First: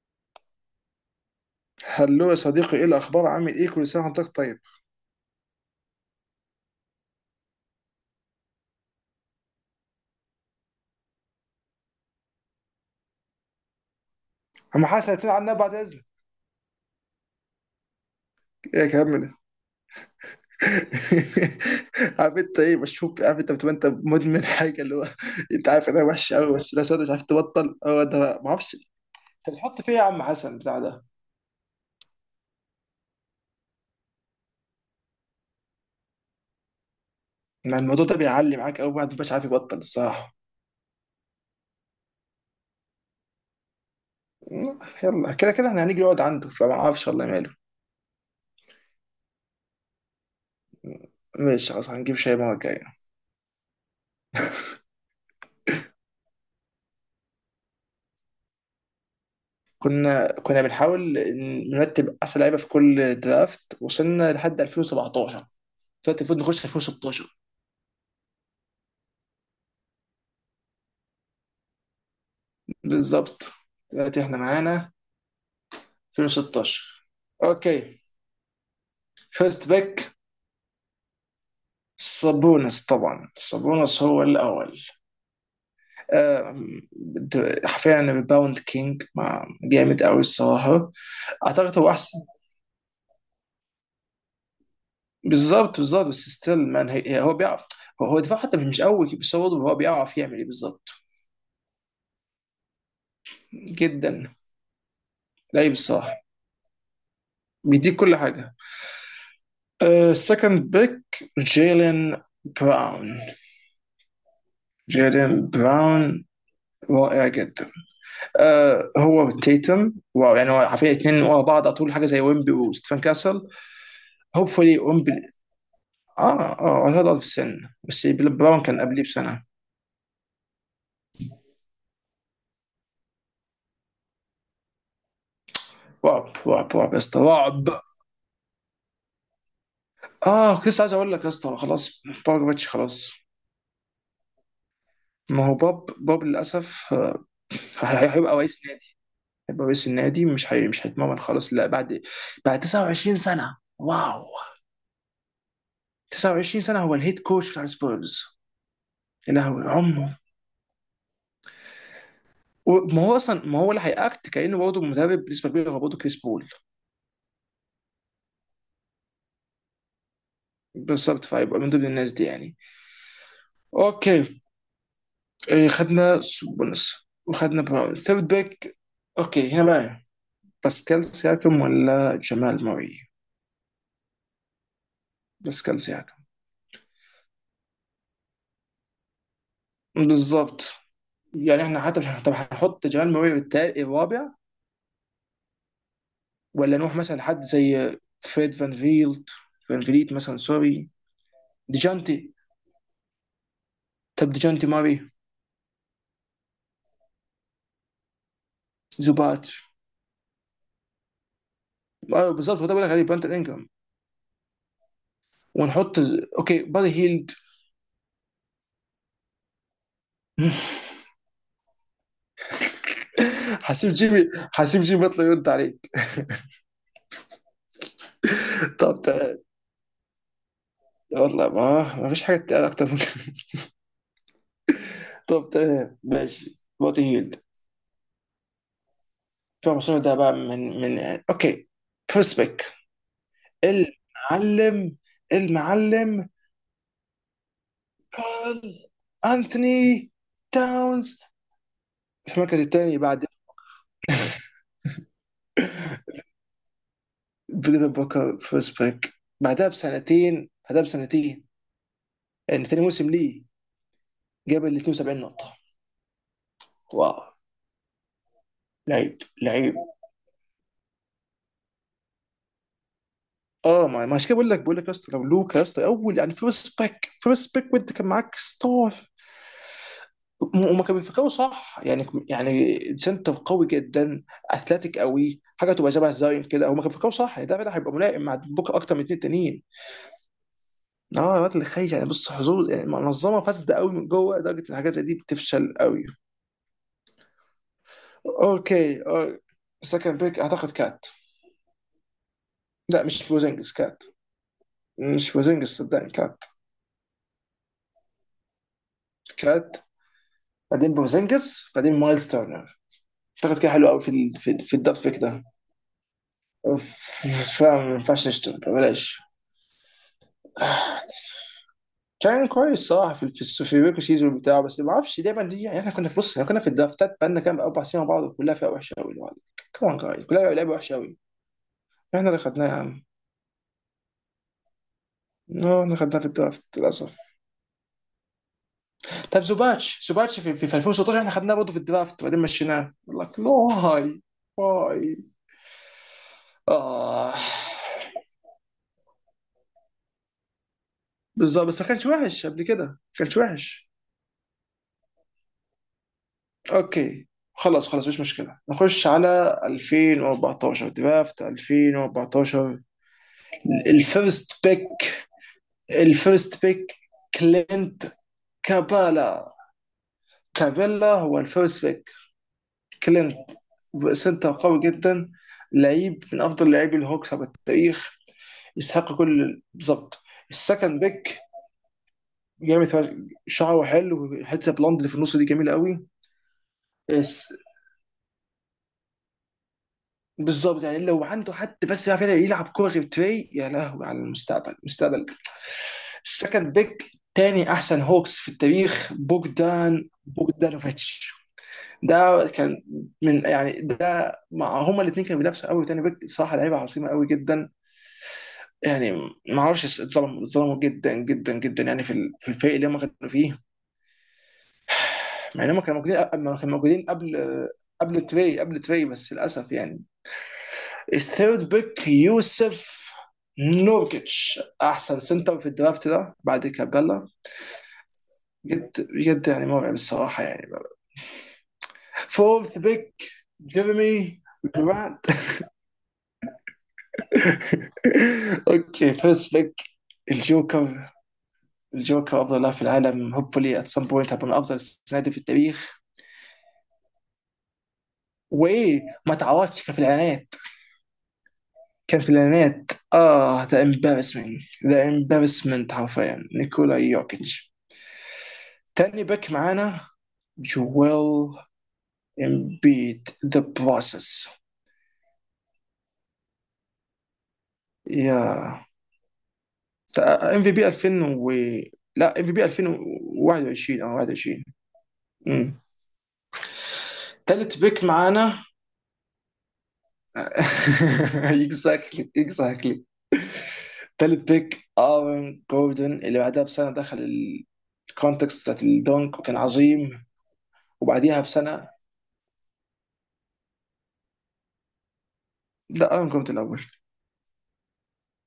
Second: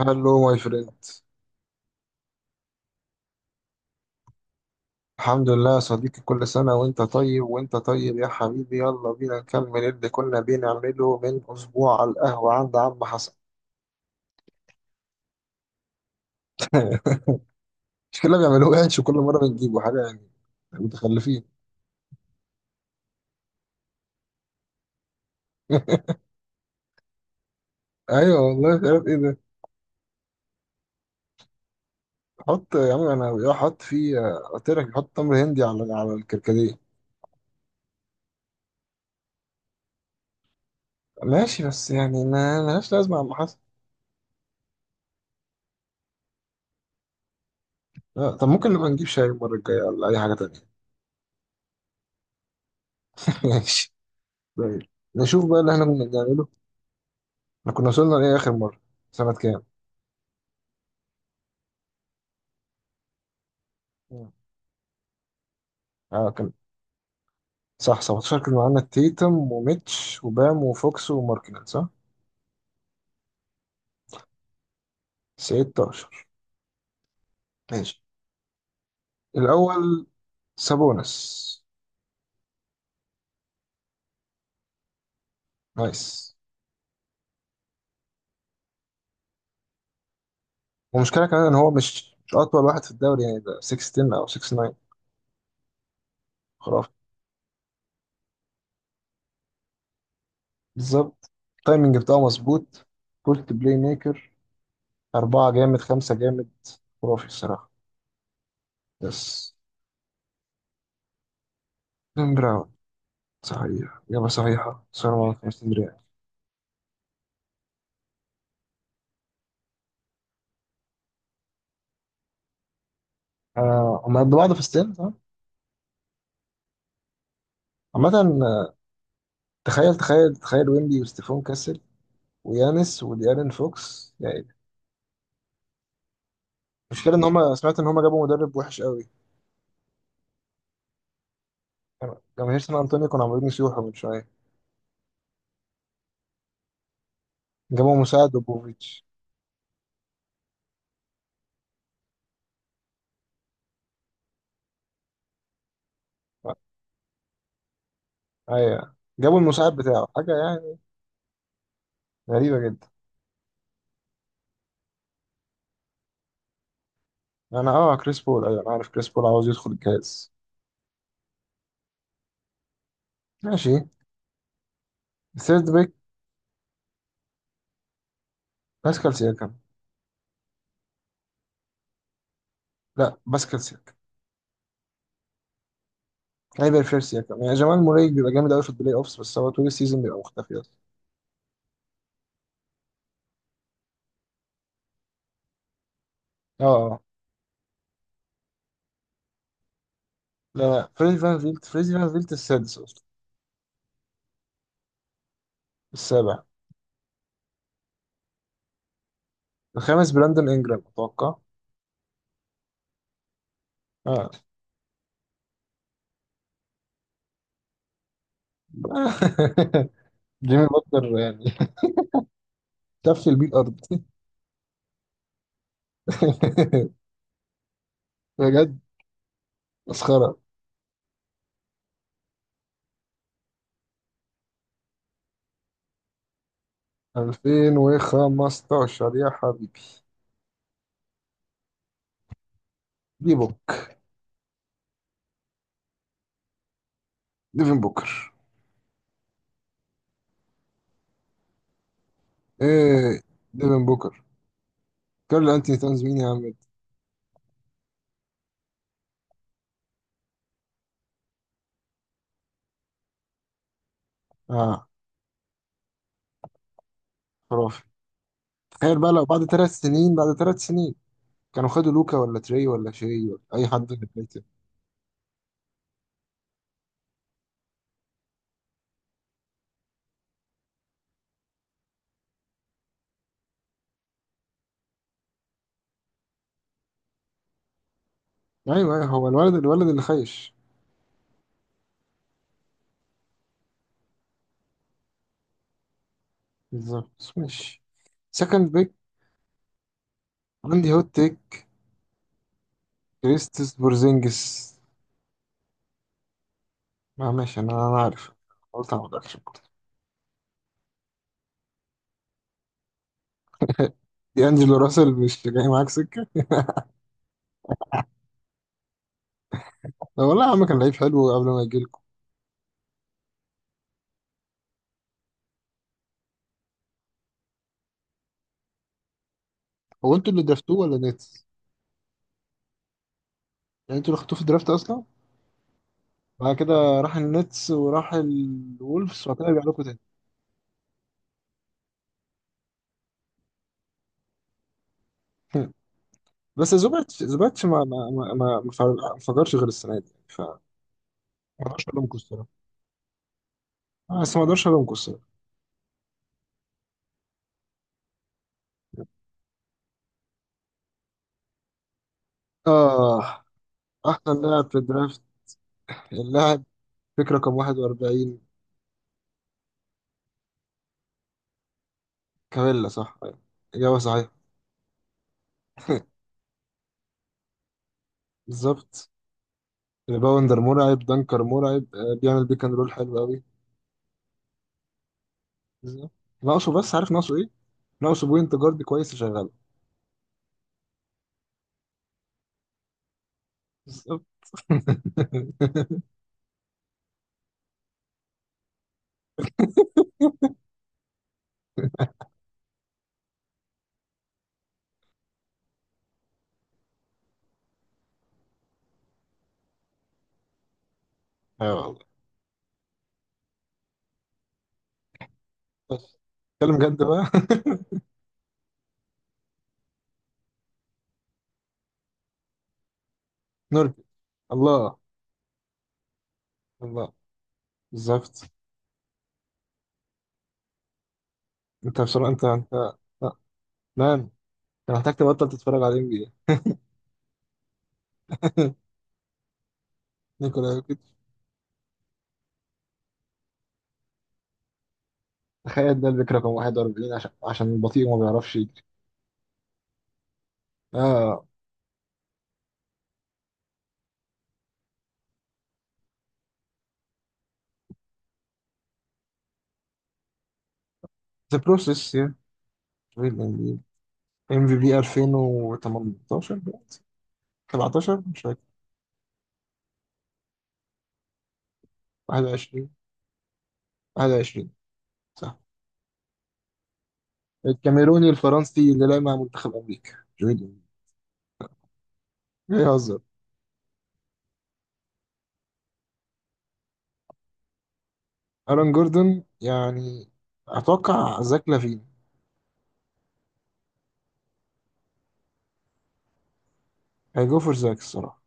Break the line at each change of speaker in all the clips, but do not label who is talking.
هلو ماي فريند.
هلو يا صديقي، ايه الاخبار؟ عامل ايه؟ كل سنه وحضرتك طيب.
الحمد لله يا صديقي، كل سنة وانت طيب، وانت طيب يا حبيبي. يلا بينا نكمل اللي كنا بنعمله من أسبوع على القهوة عند عم حسن.
اما حاسس هتنقل عنا بعد اذنك.
مش كلنا بيعملوه
ايه
يعني؟
يا كلام
كل
من
مرة
ده؟
بنجيبه حاجة يعني متخلفين.
عارف انت ايه؟ بشوف، عارف انت بتبقى انت مدمن حاجه اللي هو. انت عارف انها وحشه قوي، بس لا سواد، مش عارف تبطل. هو ده،
ايوه
ما اعرفش.
والله، مش عارف ايه ده.
انت بتحط فيه يا عم حسن بتاع ده؟
حط يا عم، انا حط فيه، قلت لك حط تمر هندي على الكركديه.
ما الموضوع ده بيعلي معاك قوي، بعد مش عارف يبطل الصراحه.
ماشي، بس يعني ما ملهاش لازمة يا عم حسن.
يلا، كده كده احنا هنيجي نقعد عنده، فما اعرفش والله ماله.
لا، طب ممكن نبقى نجيب شاي المرة الجاية ولا أي حاجة تانية.
ماشي، خلاص هنجيب شاي المره الجايه.
ماشي. طيب. نشوف بقى اللي احنا كنا بنعمله. احنا كنا وصلنا لايه اخر مره؟ سنه كام؟
كنا بنحاول نرتب احسن لعيبه في كل درافت،
مم.
وصلنا لحد 2017. دلوقتي
اه،
المفروض
كان
نخش في 2016.
صح، 17 كان معانا تيتم وميتش وبام وفوكس وماركنن، صح.
بالظبط. دلوقتي احنا معانا
16.
2016.
ماشي.
اوكي، فيرست
الاول
باك.
سابونس.
سابونس، طبعا سابونس هو الاول.
نايس.
آم، حرفيا باوند كينج، مع جامد قوي الصراحه.
ومشكله كمان ان هو
اعتقد هو
مش
احسن.
مش اطول واحد في الدوري يعني، ده 16 او 69.
بالظبط. بس ستيل مان
خرافي.
هو بيعرف. هو دفاع حتى مش قوي، بس هو برضه هو بيعرف يعمل ايه بالظبط.
بالظبط. التايمنج بتاعه مظبوط. بولت بلاي ميكر.
جدا.
أربعة
لعيب
جامد، خمسة
الصراحه.
جامد. خرافي الصراحة.
بيديك كل حاجه.
يس.
السكند باك. جيلين.
جيم براون.
براون.
صحيح، إجابة صحيحة، صار معاك
جيلين
50 ريال.
براون. رائع جدا. آه، هو تيتم، واو. يعني هو عارفين اثنين ورا بعض على طول، حاجه زي ويمبي وستيفن كاسل.
آه، هما قد بعض في
هوبفولي
السن
ويمبي.
صح؟
اه، هذا في السن بس
عامة،
براون كان قبليه بسنه.
تخيل تخيل تخيل ويمبي وستيفون كاسل، ويانس وديارين فوكس يعني.
رعب رعب رعب يا
المشكلة
اسطى،
إن هما
رعب.
سمعت إن هما جابوا مدرب وحش قوي.
اه، كنت لسه عايز اقول لك يا اسطى، خلاص.
جماهير
بوجباتش،
سان أنطونيو
خلاص.
كانوا عمالين يسيحوا من شوية.
ما هو بوب للاسف.
جابوا مساعد
هيبقى رئيس نادي.
وبوفيتش.
هيبقى رئيس النادي، مش هيتمرن خلاص، لا بعد 29 سنه، واو. 29 سنه هو الهيد كوتش بتاع السبيرز.
أيوة،
يا
جابوا
لهوي
المساعد بتاعه
عمره.
حاجة يعني. غريبة جدا.
وما هو اصلا، ما هو اللي هيأكت كأنه برضه مدرب بالنسبه كبيره، هو برضه كريس بول.
أنا، أه كريس بول، أيوة أنا عارف كريس بول عاوز يدخل الجهاز.
بالظبط، فيبقى من ضمن الناس دي يعني.
ماشي.
اوكي. إيه،
الثيرد بيك.
خدنا سوبونس وخدنا براون. ثيرد باك.
باسكال
اوكي،
سياكم.
هنا بقى. باسكال سياكم ولا جمال موري؟
لا، باسكال سياكم.
باسكال سياكم.
كايبر فير سياكم يعني. جمال موري بيبقى جامد قوي في البلاي أوفس، بس هو طول السيزون بيبقى مختفي
بالظبط.
أصلا.
يعني احنا حتى مش، طب هنحط جمال موري التالت الرابع؟
أه.
ولا نروح
أه.
مثلا لحد زي فريد فان فيلد. فان فيليت مثلا،
لا لا،
سوري.
فريزي فان فيلت. فريزي فان فيلت
ديجانتي.
السادس.
طب ديجانتي ماري.
السابع.
زوبات.
الخامس براندون انجرام اتوقع.
آه، بالظبط، هو ده بقول لك عليه بانتر انجرام.
اه.
ونحط. اوكي بادي هيلد.
جيمي بutler يعني، تفل بيه الارض.
حسيب جيمي حسيب جيمي يطلع يرد عليك.
بجد.
طب تمام.
مسخره.
والله، ما فيش حاجه تتقال اكتر من كده. طب تمام، ماشي بادي هيلد.
2015 يا حبيبي.
فمصطفى ده بقى، من. اوكي. فيرست بيك.
دي بوك.
المعلم. المعلم.
ديفن بوكر.
كارل انثوني تاونز. في المركز الثاني
ايه؟
بعد.
ديفن بوكر كارل انتوني تاونز، مين يا عم ده؟
ديفيد بوكر فيرست بيك. بعدها بسنتين. يعني ثاني موسم ليه. جاب ال
اه.
72 نقطه. واو.
خرافي. تخيل بقى
لعيب
لو بعد ثلاث
لعيب.
سنين بعد ثلاث سنين كانوا خدوا لوكا ولا تري ولا شاي ولا اي
اه،
حد من
ما عشان
البيت.
كده بقول لك يا اسطى، لو لوكا يا اسطى اول، يعني فيرست باك وانت كان معاك ستار. وما كان بيفكروا صح؟ يعني سنتر قوي جدا. اثلتيك قوي، حاجه تبقى شبه زاين كده، هما كانوا بيفكروا صح يعني ده فعلا هيبقى ملائم مع بوكا
ايوه
اكتر من
ايوه،
اتنين
هو الولد،
تانيين.
الولد اللي خايش.
اه، الوقت اللي خايف يعني، بص، حظوظ يعني منظمه فاسده قوي من جوه لدرجه ان الحاجات زي دي بتفشل قوي.
بالظبط، ماشي. سكند بيك.
اوكي، اه. سكند بيك، اعتقد
عندي
كات.
هوت تيك.
لا، مش بوزنجس،
كريستس
كات.
بورزينجس.
مش بوزنجس، صدقني كات.
ما ماشي، انا عارف، قلت انا ما اقدرش.
كات. بعدين بوزنجس، بعدين مايلز تيرنر. اشتغلت كده حلو قوي في ال-
دي
في في
انجلو
الدب
راسل
بيك
مش
ده.
جاي معاك سكه؟
فاهم ما ينفعش نشتغل بلاش.
لا والله يا عم، كان لعيب حلو قبل ما يجيلكوا.
كان كويس صراحه في البيكو سيزون بتاعه، بس ما اعرفش دايما دي، يعني احنا كنا في، بص، احنا كنا في الدرافتات بقالنا كام اربع سنين مع بعض كلها فيها وحشه قوي لوحدك. كمان
هو
جاي
انتوا اللي
كلها لعيبه
درافتوه
وحشه
ولا
قوي.
نيتس؟
احنا اللي خدناها يا عم.
يعني انتوا اللي خدتوه في الدرافت اصلا؟
اه، احنا خدناها في
بعد
الدرافت
كده راح
للاسف.
النتس وراح الولفز وبعد
طب
كده رجع لكم تاني.
زوباتش، في 2016 احنا خدناه برضه في الدرافت، وبعدين مشيناه لك واي. واي.
هم. بس زوباتش،
اه
زوباتش ما فجرش غير السنه دي، ف ما
بالظبط، بس
اقدرش
ما كانش
الومكم
وحش
الصراحه
قبل كده، ما كانش وحش.
آه، بس ما اقدرش الومكم الصراحه.
اوكي، خلاص خلاص، مش مشكله. نخش على 2014، درافت 2014.
اه، احسن
الفيرست
لاعب في الدرافت،
بيك. الفيرست
اللاعب
بيك.
فكره رقم
كلينت.
41.
كابالا. كابيلا هو الفيرست بيك.
كابيلا صح،
كلينت.
أيوة. إجابة صحيحة.
سنتر قوي جدا. لعيب من افضل لاعبي الهوكس على التاريخ.
بالظبط.
يستحق كل، بالظبط.
ريباوندر مرعب،
السكند بيك.
دنكر مرعب، بيعمل بيك اند
جامد
رول
فشخ-
حلو قوي.
شعره حلو. حته بلوند اللي في النص دي جميله قوي.
بالظبط. ناقصه بس، عارف ناقصه ايه؟ ناقصه بوينت جارد كويس يشغله.
بالظبط، يعني لو عنده حد بس يعرف يلعب كوره غير تري، يا لهوي على
بالظبط.
المستقبل، مستقبل. السكند بيك، تاني احسن هوكس في التاريخ، بوجدان بوجدانوفيتش. ده كان. من، يعني ده مع هما الاثنين كانوا بينافسوا قوي. تاني بيك صراحه لعيبه عظيمه قوي جدا. يعني. ما اعرفش، اتظلموا اتظلموا جدا جدا
ايوه
جدا،
والله.
يعني في الفريق اللي هم كانوا فيه. مع ان هم كانوا
بس
موجودين، أما كانوا
اتكلم جد
موجودين
بقى.
قبل. قبل تري قبل تري، بس للاسف يعني. الثيرد بيك، يوسف.
نوركي.
نوركيتش،
الله.
احسن سنتر في الدرافت ده بعد
الله.
كابيلا.
بالظبط.
بجد بجد يعني، مرعب الصراحه يعني.
انت بصراحة، انت انت
فورث بيك.
آه، نعم.
جيرمي.
انت محتاج
جرانت.
تبطل تتفرج على ام بي اي.
اوكي، فيرست بيك.
نيكولا
الجوكر.
يوكيتش.
الجوكر افضل لاعب في العالم، هوبفلي ات سم بوينت هبقى من افضل السنادي في التاريخ.
تخيل، ده البيك رقم 41 عشان بطيء وما بيعرفش يجري.
وايه. ما تعوضش. كان في الاعلانات.
اه،
كان في الاعلانات، اه ذا امبارسمنت. ذا امبارسمنت، حرفيا نيكولا يوكيتش. تاني باك معانا. جويل.
ذا بروسيس يا.
امبيد ذا بروسس،
ام في بي 2018، 17 مش
يا.
فاكر،
ام في بي 2000 و. لا، ام في بي
21،
2021 او 21.
21 صح.
امم. ثالث بيك
الكاميروني
معانا.
الفرنسي اللي لعب مع منتخب أمريكا. جويد
اكزاكتلي اكزاكتلي.
بيهزر.
ثالث بيك ارون جوردن، اللي بعدها بسنه دخل الكونتكست بتاعت
ألان
الدونك
جوردون
وكان عظيم.
يعني.
وبعديها
أتوقع زاك
بسنه.
لافين.
لا، ارون جوردن الاول.
هيجو فور زاك الصراحة.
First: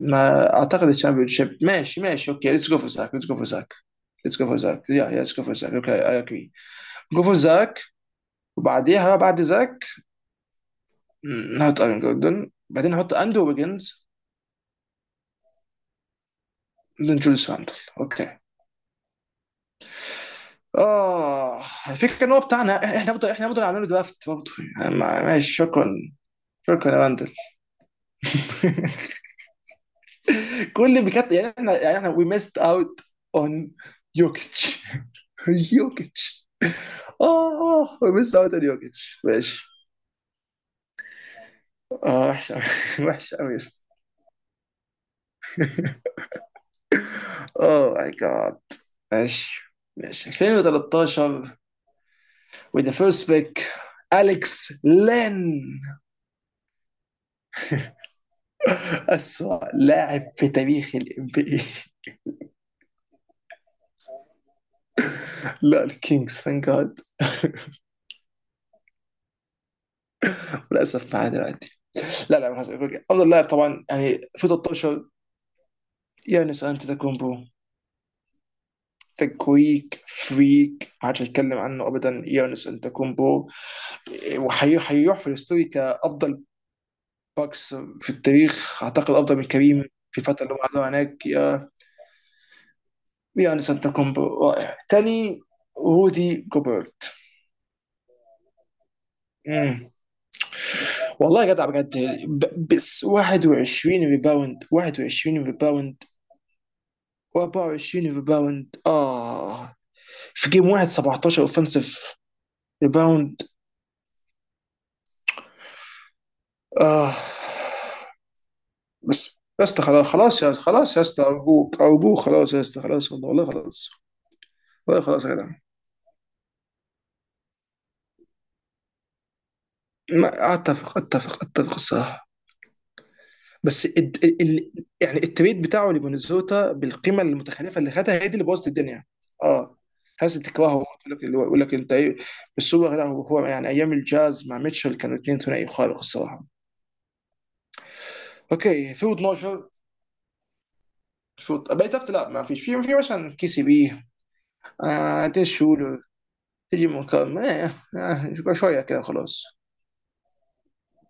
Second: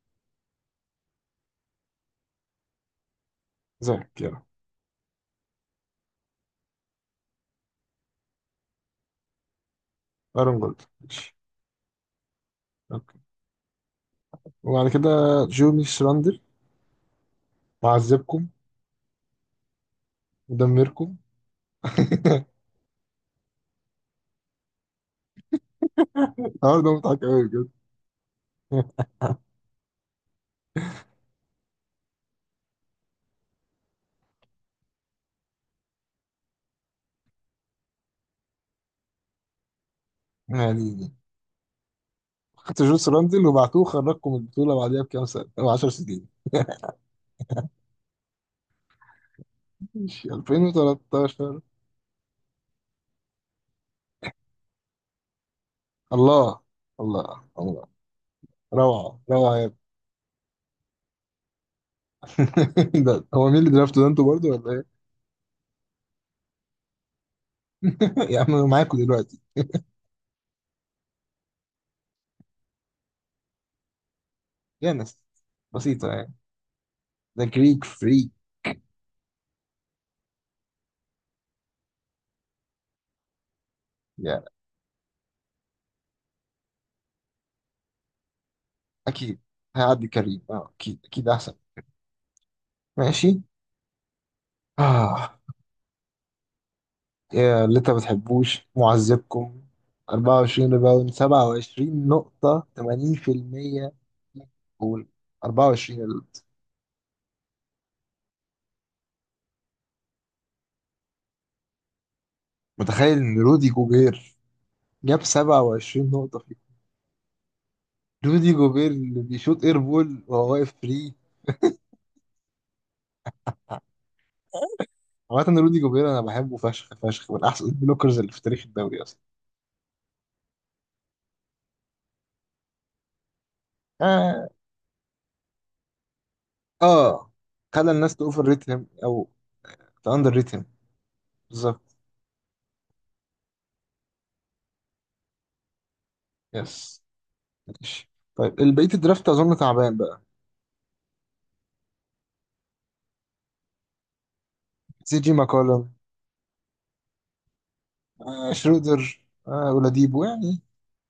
ما اعتقد الشامبيون شيب، ماشي ماشي، اوكي ليتس جو فور زاك، ليتس جو فور زاك.
زاك
ليتس
يلا.
جو فور زاك يا، ليتس جو فور زاك، اوكي اي اجري. جو فور زاك. وبعديها بعد زاك.
ألان جوردون ماشي.
نحط ارين جوردن، بعدين نحط
أوكي.
اندو ويجنز.
وبعد كده جوني شراندر.
بعدين جوليس راندل. اوكي.
معذبكم. مدمركم.
اه. الفكره ان هو بتاعنا احنا برضه، احنا برضه عاملين درافت برضه. يعني ماشي، شكرا.
النهارده
شكرا يا
مضحك
راندل.
أوي بجد.
كل بجد يعني، احنا يعني احنا وي ميست اوت. اون. يوكيتش. يوكيتش. اه، وي ميست اوت اون يوكيتش، ماشي.
يعني دي.
اه وحشه أوي،
خدت جون
وحشه
شراندل
قوي.
وبعتوه، خرجكم من البطولة بعديها بكام سنة أو 10 سنين.
اوه ماي جاد. ماشي. ماشي
ماشي،
2013.
2013.
With the first pick. أليكس لين.
الله، الله، الله. روعة، روعة
أسوأ
يا
لاعب في تاريخ الام بي اي.
ابني. ده هو مين اللي درافته ده، انتوا برضه ولا ايه؟
لا، الكينجز، ثانك جاد.
يا عم انا معاكم دلوقتي.
للأسف معاه دلوقتي. لا لا، خلاص، أوكي. أفضل لاعب طبعا يعني في
يا
13.
ناس، بسيطة يعني.
يانس أنتetokounمبو.
ده جريك فري
ذا جريك فريك، ما حدش هيتكلم عنه ابدا، يانس انتكومبو.
يعني.
وهيروح في الهستوري كافضل. باكس في التاريخ، اعتقد افضل
أكيد.
من كريم.
هيعدي
في
كريم،
الفتره اللي هم
اه،
قعدوها
أكيد،
هناك،
أكيد أحسن.
يا.
ماشي.
يانس انتكومبو، رائع
آه.
تاني. رودي جوبرت.
يا اللي أنت ما بتحبوش معذبكم.
مم.
24 ريباوند،
والله يا جدع، بجد
27
يعني
نقطة،
بس
80%.
21 ريباوند،
جول.
21 ريباوند.
24
24 ريباوند، اه. في جيم واحد، 17 اوفنسيف
متخيل إن
ريباوند.
رودي جوبير جاب 27 نقطة فيه.
اه.
رودي جوبير اللي
بس
بيشوط
يا
اير
اسطى خلاص،
بول
خلاص
وهو
يا،
واقف
خلاص يا
فري.
اسطى، ارجوك ارجوك، خلاص يا اسطى، خلاص والله خلاص. والله خلاص يا جدع.
عامة رودي جوبير انا بحبه فشخ فشخ، من احسن البلوكرز اللي في تاريخ الدوري اصلا.
اتفق اتفق اتفق الصراحه. بس
اه.
يعني التريد بتاعه لمينيسوتا بالقيمه
اه،
المتخلفه،
خلى
اللي خدها
الناس
هي دي
تأوفر
اللي بوظت
ريت هيم
الدنيا.
او
اه.
تأندر
الناس
ريت هيم.
بتكرهه، يقول لك انت
بالظبط.
ايه. بس هو لا، هو يعني ايام الجاز مع ميتشل كانوا اثنين ثنائي خارق الصراحه.
يس. ماشي. طيب البقية
اوكي، في
الدرافت اظن
12.
تعبان بقى.
في بقيت لا، ما فيش، في مثلا كي سي بي.
سي
آه،
جي
ديش
ماكولم.
شولر. تيجي من كام، آه.
آه
آه شويه
شرودر.
كده خلاص.
آه اولاديبو يعني.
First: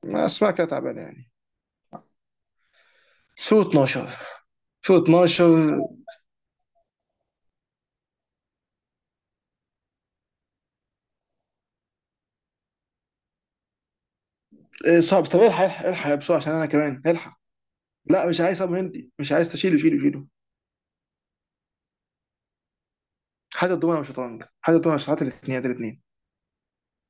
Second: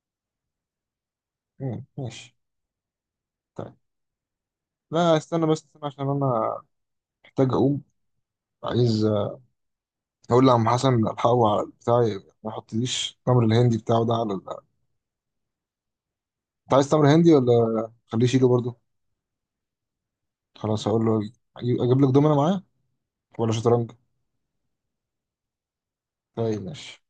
ما اسمع كده تعبان يعني.
مم، ماشي.
في
طيب.
12. في
لا، استنى بس،
12.
استنى عشان انا محتاج اقوم. عايز اقول لعم حسن الحقه على البتاع، ما يحطليش تمر الهندي بتاعه ده على ال-.
آه، صعب. طب الحق الحق الحق يا بسرعه عشان انا
انت عايز
كمان
تمر هندي
الحق.
ولا؟ خليه
لا مش
يشيله
عايز ابو
برضه.
هندي، مش عايز، تشيله شيله شيله.
خلاص، هقول له. اجيب لك دومنا معاه ولا
حتى
شطرنج؟
الدمى وشطرنج، حتى الدمى وشطرنج، الاثنين الاثنين.
طيب ماشي.